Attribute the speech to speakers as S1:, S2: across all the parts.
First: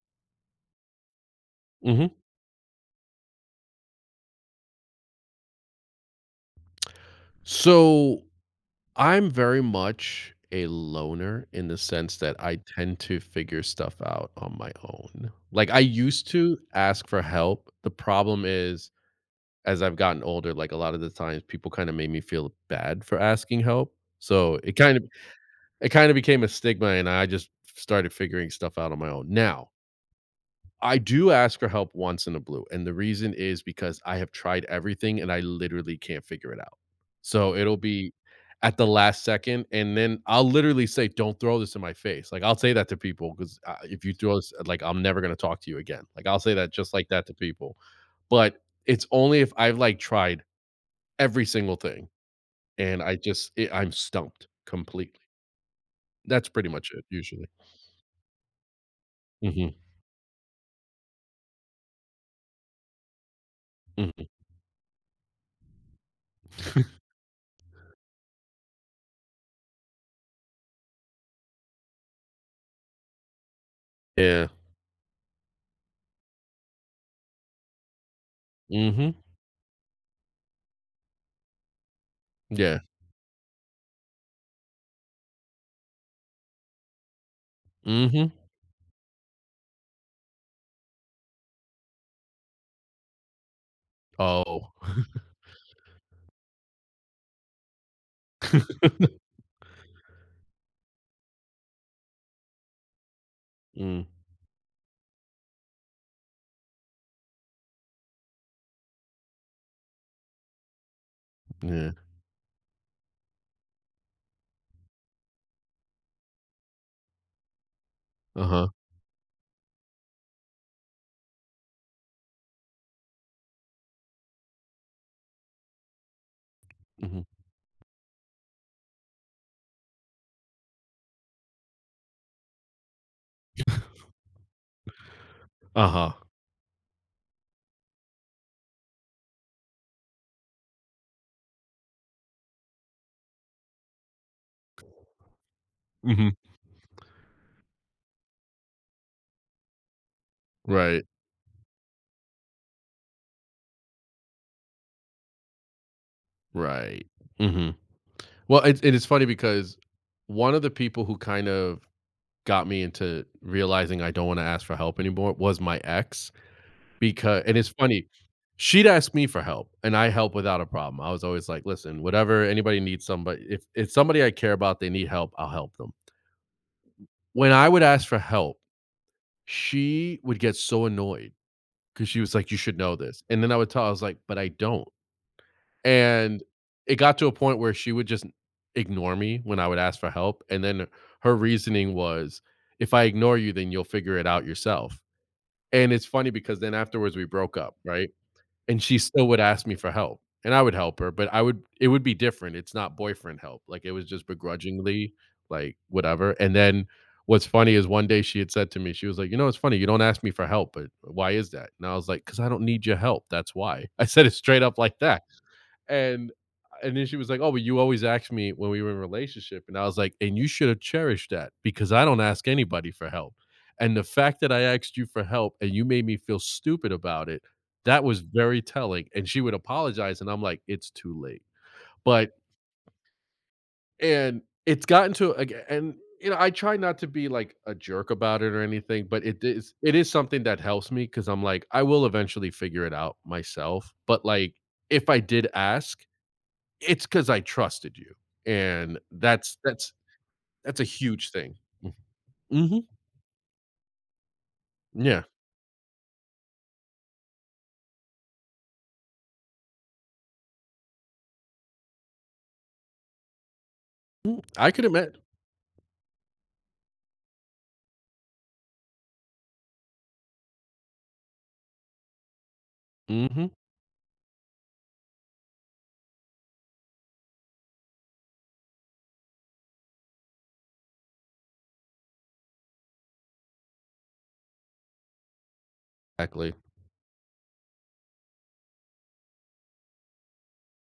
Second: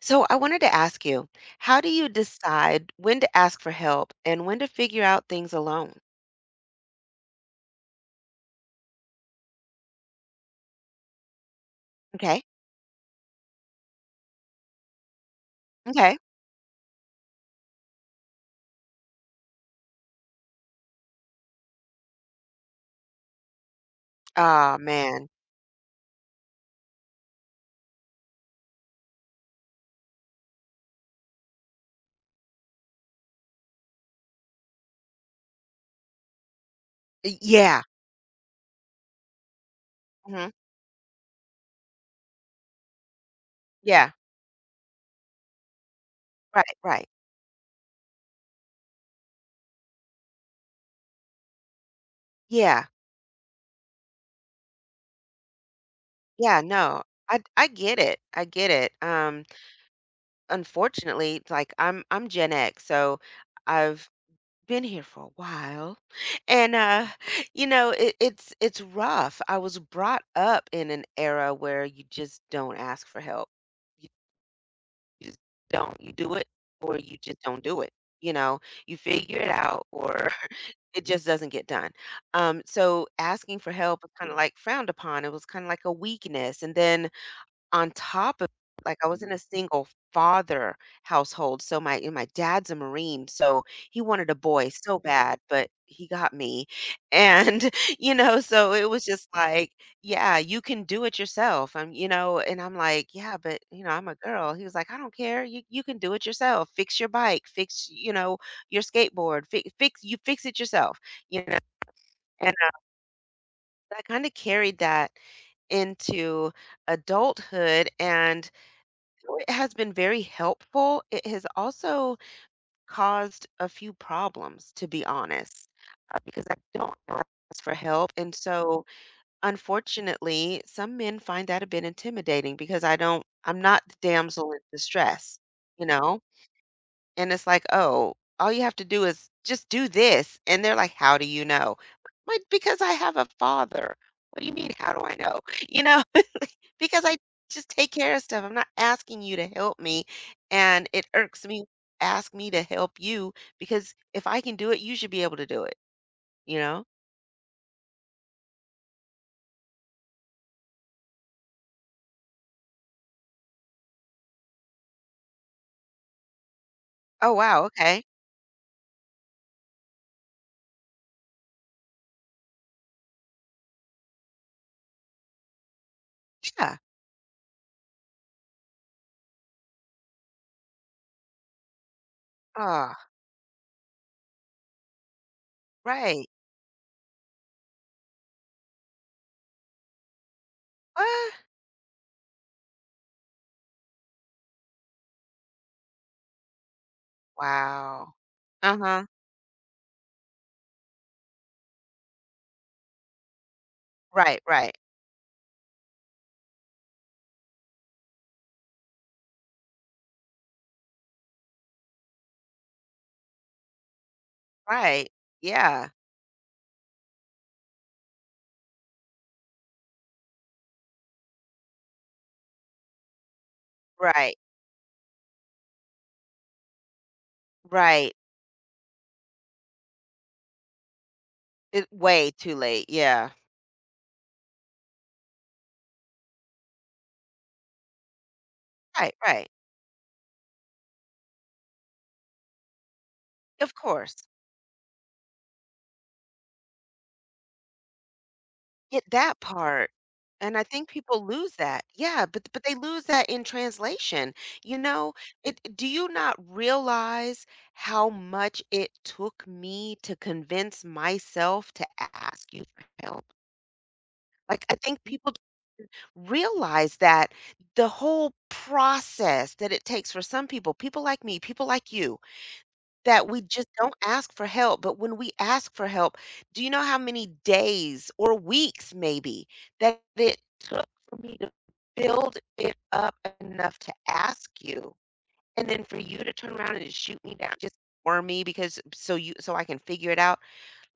S1: So I wanted to ask you, how do you
S2: Mhm.
S1: decide when to ask for help and when to figure out things alone?
S2: So, I'm very much a loner in the sense that
S1: Okay.
S2: I tend to figure stuff out on my own. Like, I
S1: Okay.
S2: used to ask for help. The problem is, as I've gotten older, like a lot of the times people kind of made me feel bad for asking help. So it
S1: Oh
S2: kind of
S1: man.
S2: it kind of became a stigma and I just started figuring stuff out on my own. Now, I do ask for help once in a blue, and the reason is because I have tried everything and I literally can't figure it out.
S1: Y-
S2: So it'll
S1: Yeah.
S2: be at the last second, and then
S1: Hmm.
S2: I'll literally say, "Don't throw this in my face." Like I'll say that to people because if
S1: Yeah.
S2: you throw this, like I'm never gonna talk to you again. Like I'll say that
S1: Right.
S2: just
S1: Right.
S2: like that to people, but it's only if I've like tried every single thing
S1: Yeah.
S2: and I'm stumped completely. That's
S1: Yeah.
S2: pretty much
S1: No.
S2: it
S1: I
S2: usually.
S1: I get it. I get it.
S2: Hmm
S1: Unfortunately, it's like I'm Gen X, so I've
S2: hmm
S1: been here for a while, and it's rough. I was brought up in an era where you just don't ask for help.
S2: Yeah.
S1: You just don't. You do it or you just don't do it. You know, you
S2: hmm
S1: figure it out, or it just doesn't get done. Um,
S2: Yeah.
S1: so asking for help was kind of like frowned upon. It was kind of like a weakness. And then on
S2: hmm
S1: top of like, I was in a single father household, so my and my dad's a Marine, so he wanted a boy
S2: Oh.
S1: so bad, but he got me. And, you know, so it was just like, "Yeah, you can do it yourself." And I'm like, "Yeah, but, you know,
S2: Mm,
S1: I'm a girl." He was like, "I don't care. You can do it yourself. Fix your bike, fix, you know, your skateboard, fix it yourself." You know,
S2: yeah.
S1: and I kind of carried that into adulthood and
S2: Uh-huh.
S1: though it has been very helpful, it has also caused a few problems, to be honest, because I don't
S2: Mhm.
S1: ask for help. And so, unfortunately, some men find that a bit intimidating because I'm not the damsel in distress, you
S2: Uh-huh.
S1: know? And it's like, oh, all you have to do is just do this. And they're like, how do you know? Like, because I have a father. What do you mean, how do I know? You know?
S2: Mhm.
S1: Because I just take care of stuff. I'm not asking you to help me, and
S2: Right.
S1: it irks me when you ask me to help you because if I can do it, you should be able to do it, you know?
S2: Right. Mhm. Well, it is funny because one of the people who kind of got me into realizing I don't wanna ask for help anymore was my ex.
S1: Oh,
S2: Because and
S1: wow,
S2: it's
S1: okay.
S2: funny, she'd ask me for help, and I help without a problem. I was always like, "Listen, whatever anybody needs somebody if it's somebody I care about, they need help, I'll help them."
S1: Yeah.
S2: When I would ask for help, she would get so annoyed because she was like, "You should
S1: Oh,
S2: know this." And then I would tell I was like, "But I don't."
S1: right.
S2: And it got to a point where she would just ignore me when I would ask for help, and then
S1: What?
S2: her reasoning was, "If I ignore you, then you'll figure it out yourself." And it's funny because then afterwards we broke up, right?
S1: Wow.
S2: And she
S1: Uh-huh.
S2: still would ask me for help, and I would help her, but I would it would be different. It's not boyfriend help, like, it was just
S1: Right, right,
S2: begrudgingly, like, whatever, and then what's funny is one day she had said to me, she was like, "You know, it's funny, you don't ask me for help, but why is that?" And I was like, "'Cause I don't need your help, that's why." I said it straight up like
S1: right.
S2: that.
S1: Yeah.
S2: And and then she was like, "Oh, but you always asked me when we were in a relationship." And I was like, "And you should have cherished that because I don't ask anybody for help." And the
S1: Right,
S2: fact that I asked you for help and you made me feel stupid about it, that
S1: right.
S2: was very telling. And she would apologize and I'm like, "It's too late."
S1: It way
S2: But
S1: too late. Yeah.
S2: and it's gotten to you know, I try not to be like a jerk about it or anything,
S1: Right,
S2: but
S1: right.
S2: it is something that helps me because 'cause I'm like, I will eventually figure it out
S1: Of
S2: myself,
S1: course.
S2: but, like, if I did ask it's because I trusted you, and
S1: Get that
S2: that's
S1: part,
S2: that's
S1: and I
S2: that's a
S1: think people
S2: huge
S1: lose
S2: thing.
S1: that. Yeah, but
S2: Mm
S1: they
S2: mhm,
S1: lose that in translation, you know?
S2: yeah,
S1: It do you not realize how much it took me to convince myself to ask you for help?
S2: mm,
S1: Like,
S2: I
S1: I
S2: could
S1: think
S2: admit
S1: people don't realize that the whole process that it takes for some people like me, people like you, that we
S2: mhm,
S1: just don't ask for help, but when we ask for help, do you know how many days or weeks maybe that it took for me to build it up enough to ask you, and then for you to turn
S2: exactly,
S1: around and shoot me down, just for me because so you so I can figure it out?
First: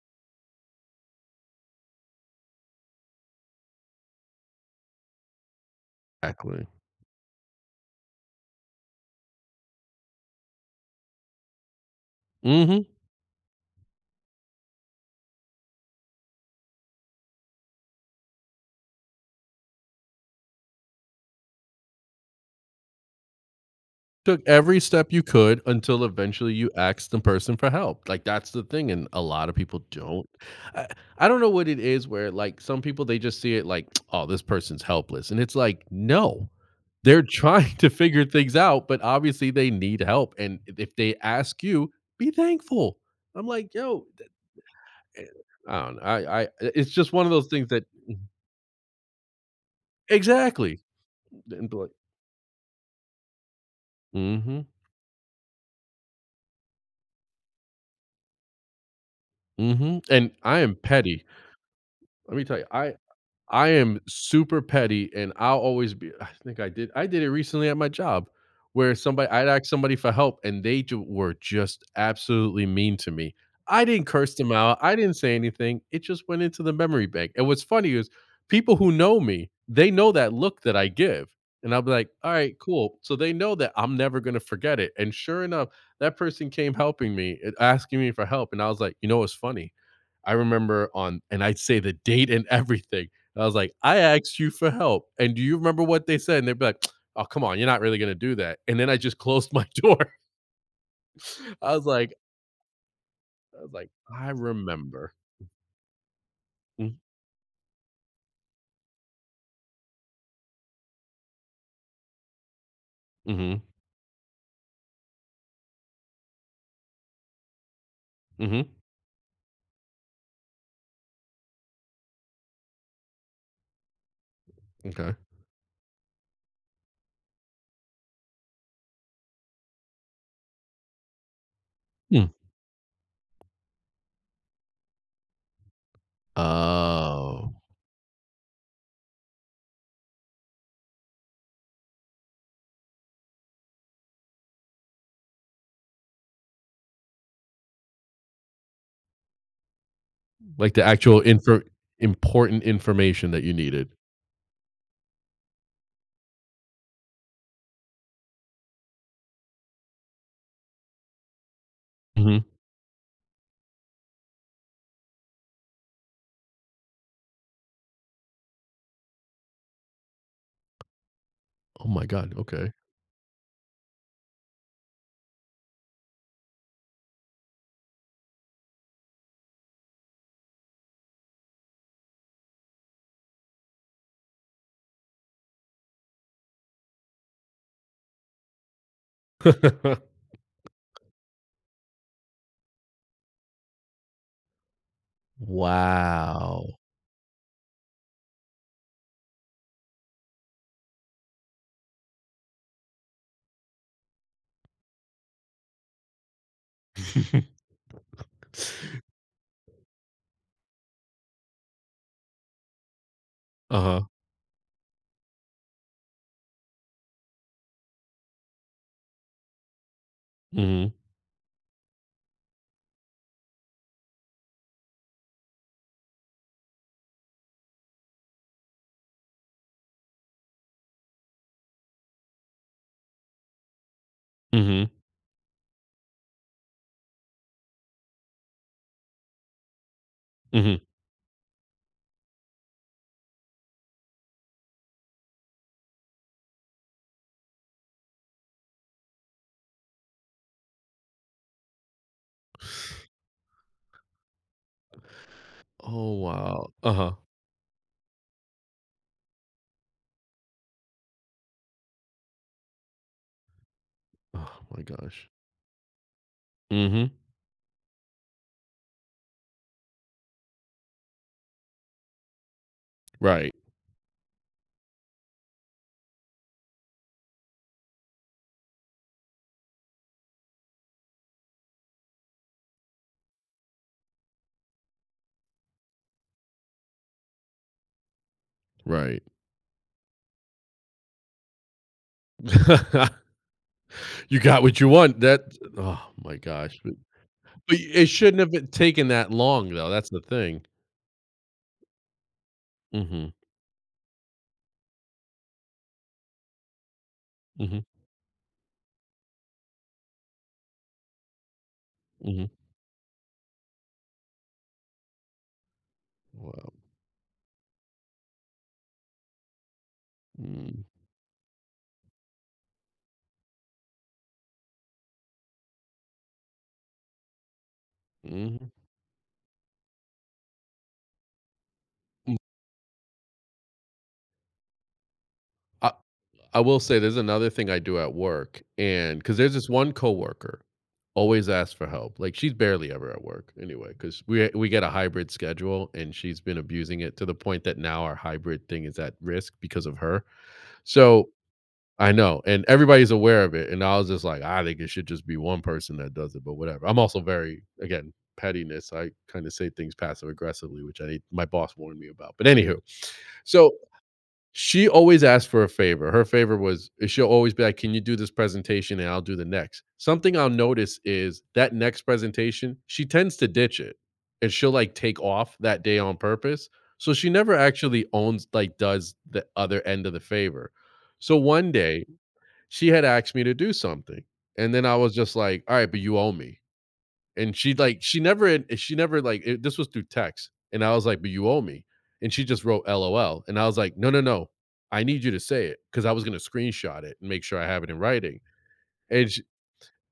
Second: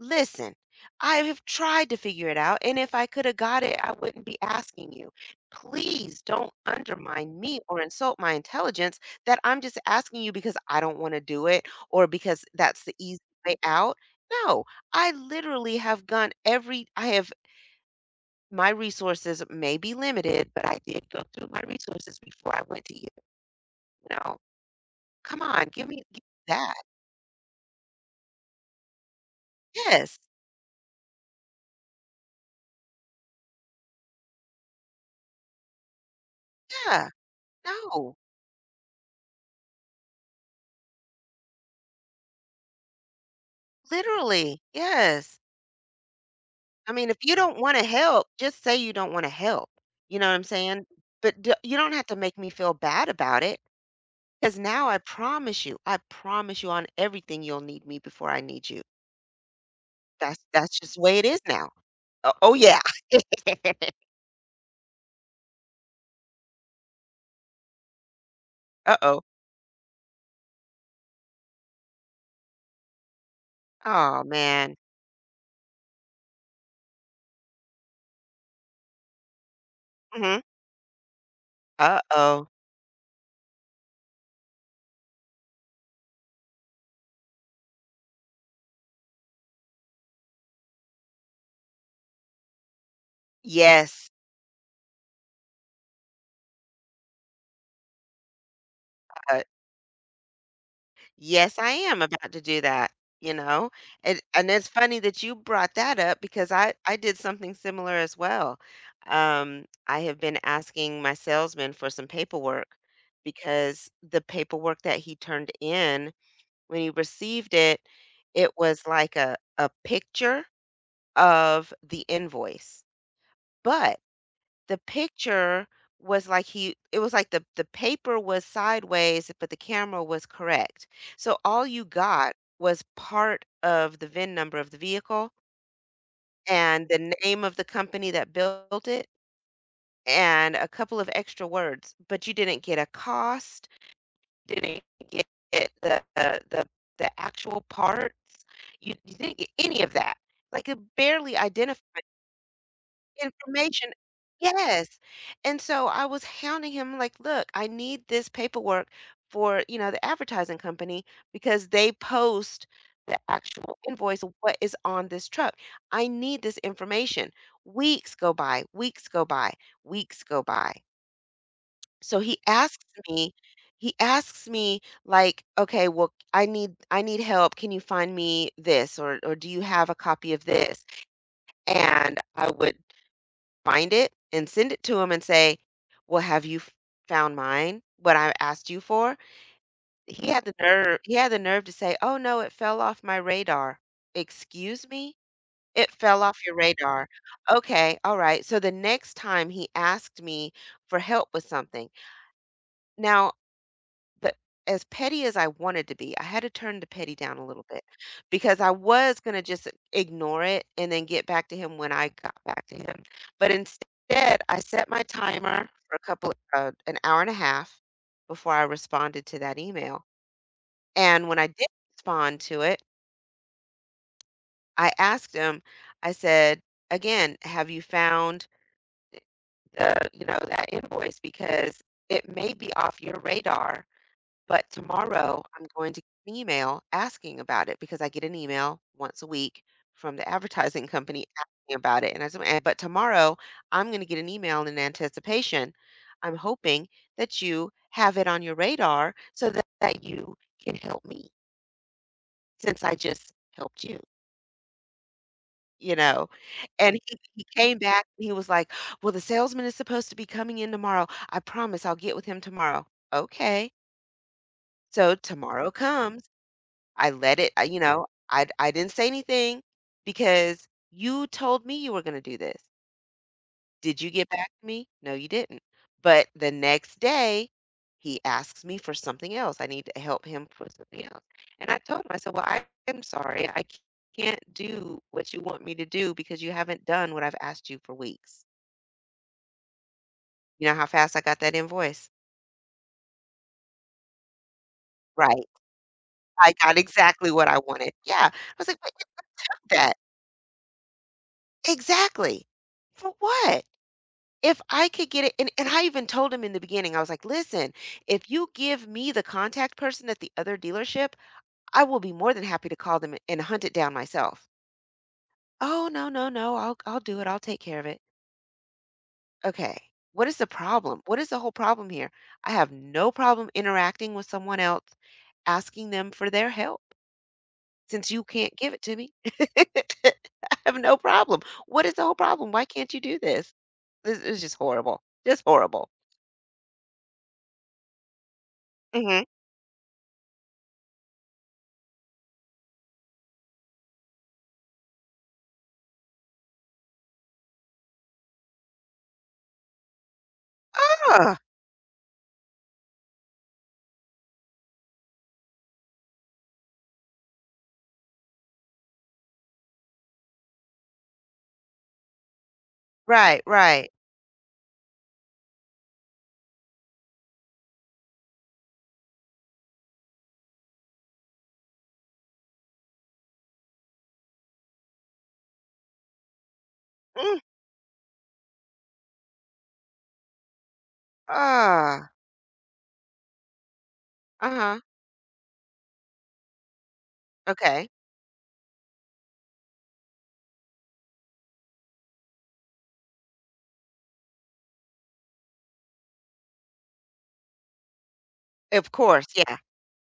S1: Listen, I have tried to figure it out, and if I could have got it, I wouldn't be asking you. Please don't
S2: exactly,
S1: undermine me or insult my intelligence that I'm just asking you because I don't want to do it or because that's
S2: mhm,
S1: the easy way out. No, I literally have gone every, I have, my resources may be limited, but I did go through my resources before I went to you. You know,
S2: took every step you
S1: come
S2: could
S1: on,
S2: until
S1: give me
S2: eventually you
S1: that.
S2: asked the person for help, like, that's the thing, and a lot of people
S1: Yes.
S2: don't. I I don't know what it is where, like, some people, they just see it like, "Oh, this person's helpless," and it's like, "No,
S1: Yeah.
S2: they're trying to
S1: No,
S2: figure things out, but obviously they need help, and if they ask you, be thankful." I'm like, "Yo."
S1: literally.
S2: Eh,
S1: Yes.
S2: I don't know, I it's
S1: I mean,
S2: just
S1: if
S2: one of
S1: you
S2: those
S1: don't
S2: things
S1: wanna
S2: that
S1: help, just say you don't wanna help, you know what I'm
S2: exactly,
S1: saying? But d
S2: and
S1: you
S2: be like,
S1: don't have to make me feel bad about it, because
S2: Mm.
S1: now I promise you on everything you'll need me before I need you.
S2: Hmm. And
S1: That's
S2: I am
S1: that's just the way it
S2: petty.
S1: is now. Oh
S2: Let me
S1: oh,
S2: tell you,
S1: yeah.
S2: I am super petty and I'll always be I did it recently at my job where
S1: Uh-oh. Oh.
S2: somebody I'd asked somebody for help and they ju were just absolutely mean to me. I didn't
S1: Oh
S2: curse them
S1: man.
S2: out, I didn't say anything, it just went into the memory bank, and what's funny is people who know me, they know that
S1: Mhm.
S2: look that I give, and I'll be like,
S1: Uh-oh.
S2: "Alright, cool." So they know that I'm never gonna forget it, and sure enough, that person came helping me and asking me for help, and I was like, "You know what's funny? I remember on" and I'd say the date and everything. I was like, "I
S1: Yes.
S2: asked you for help, and do you remember what they said?" And they'd be like, "Oh, come on, you're not really gonna do that." And then I just
S1: Uh.
S2: closed my door.
S1: Yes, I
S2: I was
S1: am
S2: like
S1: about to do that, you
S2: I
S1: know?
S2: was like, "I
S1: And it's funny
S2: remember."
S1: that you brought that up because I
S2: Mm,
S1: did something similar as well. I have been asking my salesman for some paperwork
S2: mhm,
S1: because the paperwork that he turned in when he received it, it
S2: mhm,
S1: was like a picture of the invoice. But the
S2: okay.
S1: picture was like he it was like the paper was sideways, but the camera was correct. So all you
S2: Hmm.
S1: got was part of the VIN number of the vehicle and the name
S2: Oh,
S1: of the company that built it and a couple of extra words, but you didn't get a cost, didn't get the the the, the actual parts. You didn't get any of that. Like
S2: like
S1: it
S2: the actual
S1: barely
S2: info,
S1: identified
S2: important information that you needed.
S1: information. Yes. And so I was hounding him like, "Look, I need this paperwork for, you know, the advertising company because they
S2: Mhm.
S1: post the actual invoice of what is on this truck. I need this information." Weeks go by, weeks go by, weeks go by.
S2: Oh my
S1: So
S2: god, okay.
S1: he asks me like, "Okay, well, I need help. Can you find me this, or do you have a copy of this?" And I would find it and send it to him and say, "Well, have you f found mine? What I asked you for?" He had the nerve to say, "Oh, no, it fell off my radar." "Excuse me? It fell off your
S2: Wow.
S1: radar. Okay, alright." So the next time he asked me for help with something now the as petty as I wanted to be, I had to turn the petty down a little bit because I was going to just ignore it and then get back to him when I got back to him. But
S2: Uh-huh.
S1: instead, I set my timer for a couple an hour and a half before I responded to that email.
S2: Mhm,
S1: And when I did respond to it, I asked him, I said, "Again, have you found the, you know, that invoice because it may be off your radar. But
S2: mhm,
S1: tomorrow, I'm going to get an email asking about it because I get an email once a week from the
S2: mhm.
S1: advertising company asking about it." And I said, "Eh, but tomorrow, I'm going to get an email in anticipation. I'm hoping that you have it on your radar so that, you can help me since I just helped you, you
S2: Oh,
S1: know."
S2: wow.
S1: And
S2: Uh-huh.
S1: he came back and he was like, "Well, the salesman is supposed to be coming in tomorrow. I promise I'll get with him tomorrow." Okay.
S2: Oh my
S1: So
S2: gosh.
S1: tomorrow comes.
S2: Mhm.
S1: I let it I you Yeah. know, I didn't say anything because you told me you were gonna do this.
S2: Right,
S1: Did you get back to me? No, you didn't. But the next day, he asks me for something else. I need to help him for something else. And I told him, I said, "Well, I am sorry. I can't do what you want me to do because you haven't done what I've asked you for weeks."
S2: right.
S1: You know how fast I got that invoice?
S2: You got what you want.
S1: Right.
S2: That Oh my
S1: I got
S2: gosh,
S1: exactly what I
S2: but
S1: wanted.
S2: it
S1: Yeah. I
S2: shouldn't have been
S1: was like, "But you
S2: taken that long,
S1: did
S2: though,
S1: that."
S2: that's the thing.
S1: Exactly. For
S2: Mhm,
S1: what? If I could get it, and I even told him in the beginning, I was like, "Listen,
S2: mhm,
S1: if you give me the contact person at the other dealership, I will be more than
S2: mhm.
S1: happy to call them and hunt it down myself." "Oh, no.
S2: Wow.
S1: I'll do it. I'll take care of it." Okay. What is the
S2: Mm,
S1: problem? What is the whole problem here? I have no problem interacting with someone else, asking them for their help since you can't
S2: mhm.
S1: give it to me. I have no problem. What is the whole
S2: Mm,
S1: problem? Why can't you do this? This is just horrible. Just horrible.
S2: I will say there's another thing I do at work, and because there's this one coworker, always asks for help. Like, she's barely ever at work anyway. Because we get a hybrid schedule, and she's been abusing it to the point that now our hybrid thing is at risk because of her. So
S1: Mhm.
S2: I know, and everybody's aware of it, and I was just like, "I think it should just be one person that does it," but whatever. I'm also very again, pettiness, I kinda say things passive aggressively, which I need my boss warned me about. But anywho,
S1: Right,
S2: so
S1: right.
S2: she always asked for a favor. Her favor was she'll always be like, "Can you do this presentation and I'll do the next." Something I'll notice is that next presentation, she tends to ditch it and she'll like take off that day on purpose. So she
S1: Mm,
S2: never actually owns like does the other end of the favor. So one day
S1: ah,
S2: she had asked me to do something and
S1: uh-huh,
S2: then I was just like, "All right, but you owe me." And
S1: okay.
S2: she never like it, this was through text and I was like, "But you owe me." And she just wrote lol and I was like, "No, no, no, I need you to say it," because I was going to screenshot it and make sure I have it in writing.
S1: Of course,
S2: And
S1: yeah,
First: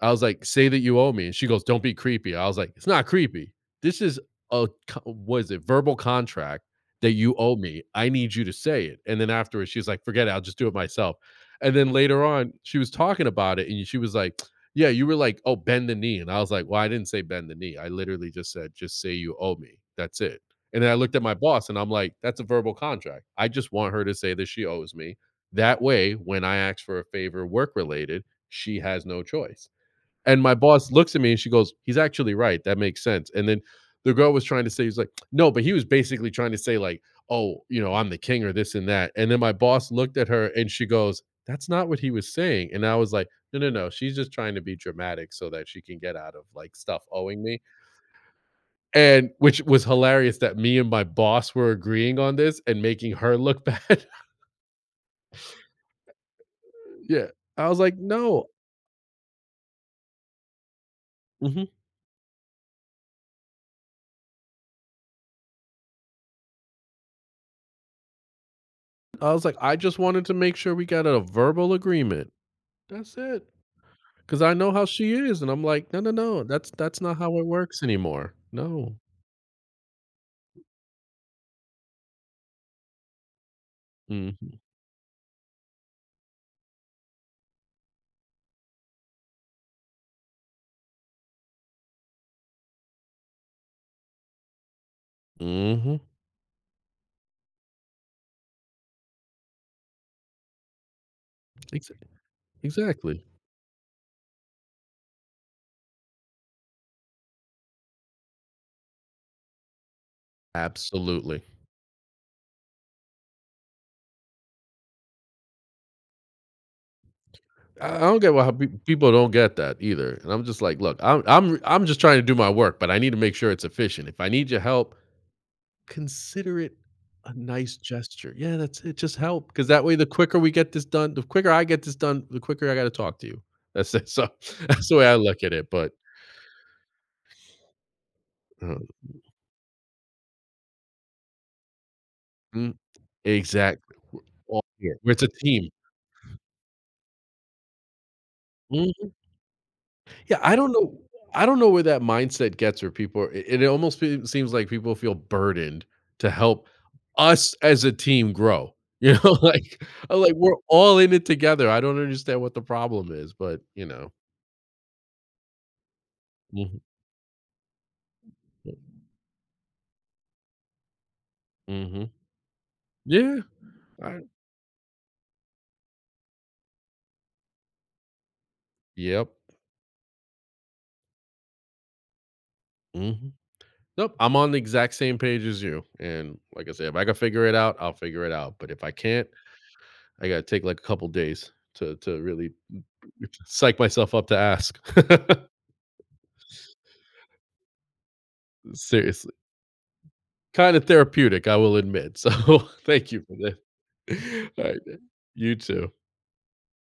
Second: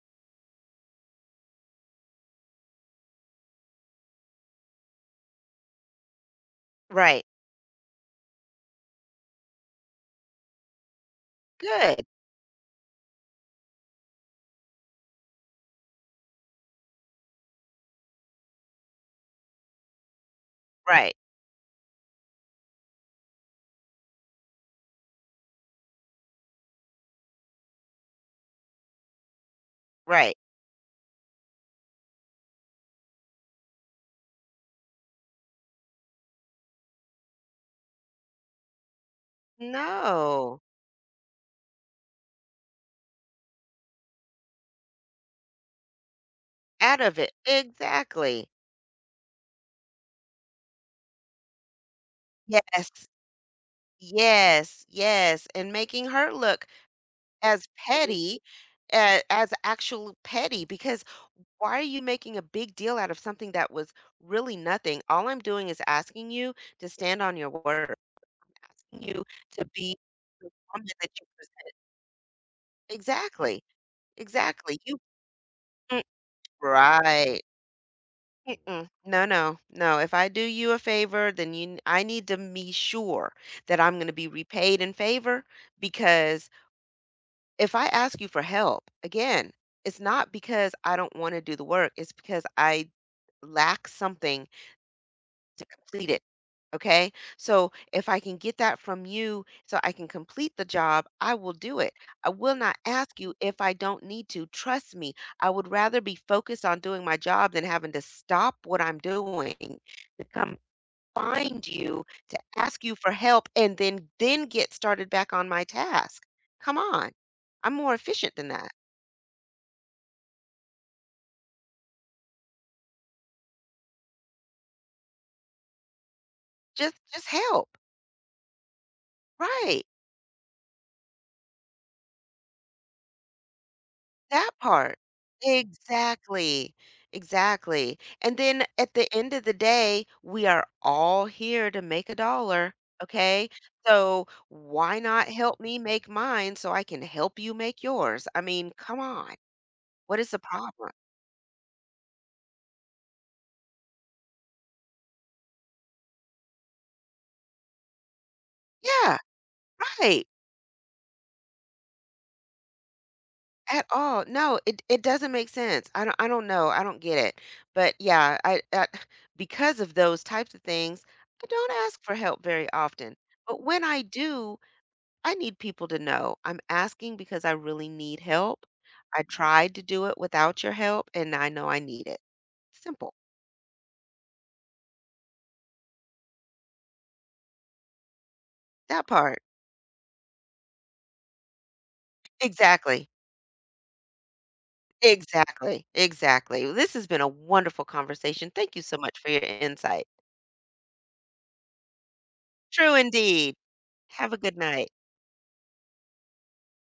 S2: I was like, "Say that you owe me." And she goes, "Don't be creepy." I was like, "It's not creepy. This is a, what is it, verbal contract that
S1: right.
S2: you owe me. I need you to say it." And then afterwards, she's like, "Forget it. I'll just do it myself." And then
S1: Good,
S2: later on, she was talking about it and she was like, "Yeah, you were like, oh, bend the knee." And I was like, "Well, I didn't say bend the knee. I literally just said, just say you owe me. That's it." And then I
S1: right,
S2: looked at my boss and I'm like, "That's a verbal contract. I just want her to say that she owes me. That way, when I ask for a favor work related, she has no choice."
S1: right.
S2: And my boss looks at me and she goes, "He's actually right. That makes sense." And then the girl was trying to say, "He's like, no," but he was basically trying to say, like, "Oh, you know, I'm the king or this and that." And then my boss looked at her
S1: No,
S2: and she goes, "That's not what he was saying." And I was like, "No, no, no. She's just trying to be dramatic so that she can get out of like
S1: out
S2: stuff
S1: of it.
S2: owing me."
S1: Exactly.
S2: And which was hilarious that me and my boss were agreeing on this and
S1: Yes,
S2: making her look bad.
S1: yes, yes, and making her look
S2: yeah.
S1: as
S2: I was like,
S1: petty,
S2: "No."
S1: a as actual petty, because
S2: Mhm.
S1: why are you making a big deal out of something that was really nothing? All I'm doing is asking you to stand on your word, asking you
S2: I was like,
S1: to
S2: "I
S1: be
S2: just wanted to
S1: the
S2: make sure we
S1: woman
S2: got
S1: that
S2: a
S1: you
S2: verbal
S1: present.
S2: agreement. That's it.
S1: Exactly.
S2: 'Cause I know
S1: Exactly,
S2: how
S1: you.
S2: she is, and I'm like, no,
S1: Mm.
S2: no, no, that's not how
S1: Right.
S2: it works anymore.
S1: Mm-mm.
S2: No."
S1: No, if I do you a favor, then you n- I need to be sure that I'm gonna be
S2: Mhm.
S1: repaid in favor, because if I ask you for help, again, it's not because I don't wanna do the work, it's because I lack something
S2: Mhm.
S1: complete it. Okay. So if I can get that from you so I can complete the job, I will do it.
S2: Exa
S1: I will not ask
S2: exactly.
S1: you if I don't need to. Trust me, I would rather be focused on doing my job than having to stop what I'm doing to come
S2: Absolutely.
S1: find you to ask you for help and then get started back on my task. Come on. I'm more
S2: I don't
S1: efficient
S2: get
S1: than
S2: why pe
S1: that.
S2: people don't get that either, and I'm just like, "Look, I'm I'm just trying to do my work, but I need to make sure it's efficient. If I need your help, consider it
S1: Just
S2: a
S1: help.
S2: nice gesture." Yeah, that's it, just help, because that
S1: Right.
S2: way the quicker I get this done, the quicker I gotta talk to you. That's it, so
S1: That
S2: that's the
S1: part.
S2: way I look at it, but,
S1: Exactly. Exactly. And then
S2: uh,
S1: at the end of the day, we are all here to make a
S2: mm
S1: dollar. Okay.
S2: exactly. We're
S1: So
S2: all
S1: why
S2: here. It's
S1: not
S2: a
S1: help
S2: team.
S1: me make mine so I can help you make yours? I mean, come
S2: Mhm.
S1: on. What is the
S2: Yeah,
S1: problem?
S2: I don't know where that mindset gets where people it almost fee seems like people feel burdened to help us as a team grow. You
S1: Yeah,
S2: know, like I'm
S1: right.
S2: like, we're all in it together. I don't understand what the problem is, but,
S1: At
S2: you know.
S1: all. No, it doesn't make sense. I don't know.
S2: Mhm.
S1: I don't get it. But yeah, I because of those types of things, I don't ask
S2: Mhm.
S1: for help very often.
S2: Yeah.
S1: But when I
S2: I.
S1: do, I need people to know. I'm asking because I really need help. I
S2: Yep.
S1: tried to do it without your help, and I know I need it. Simple.
S2: Mhm. Nope, I'm on the exact same page as you, and like I said, if I can figure it out, I'll figure it out, but if I
S1: That
S2: can't,
S1: part.
S2: I gotta take, like, a couple days to really
S1: Exactly.
S2: psych myself up to ask.
S1: Exactly. Exactly. This has been a wonderful conversation. Thank you so much for
S2: Seriously,
S1: your insight.
S2: kind of therapeutic, I will admit. So
S1: True
S2: thank you for
S1: indeed.
S2: this.
S1: Have a good
S2: All right,
S1: night.
S2: you too.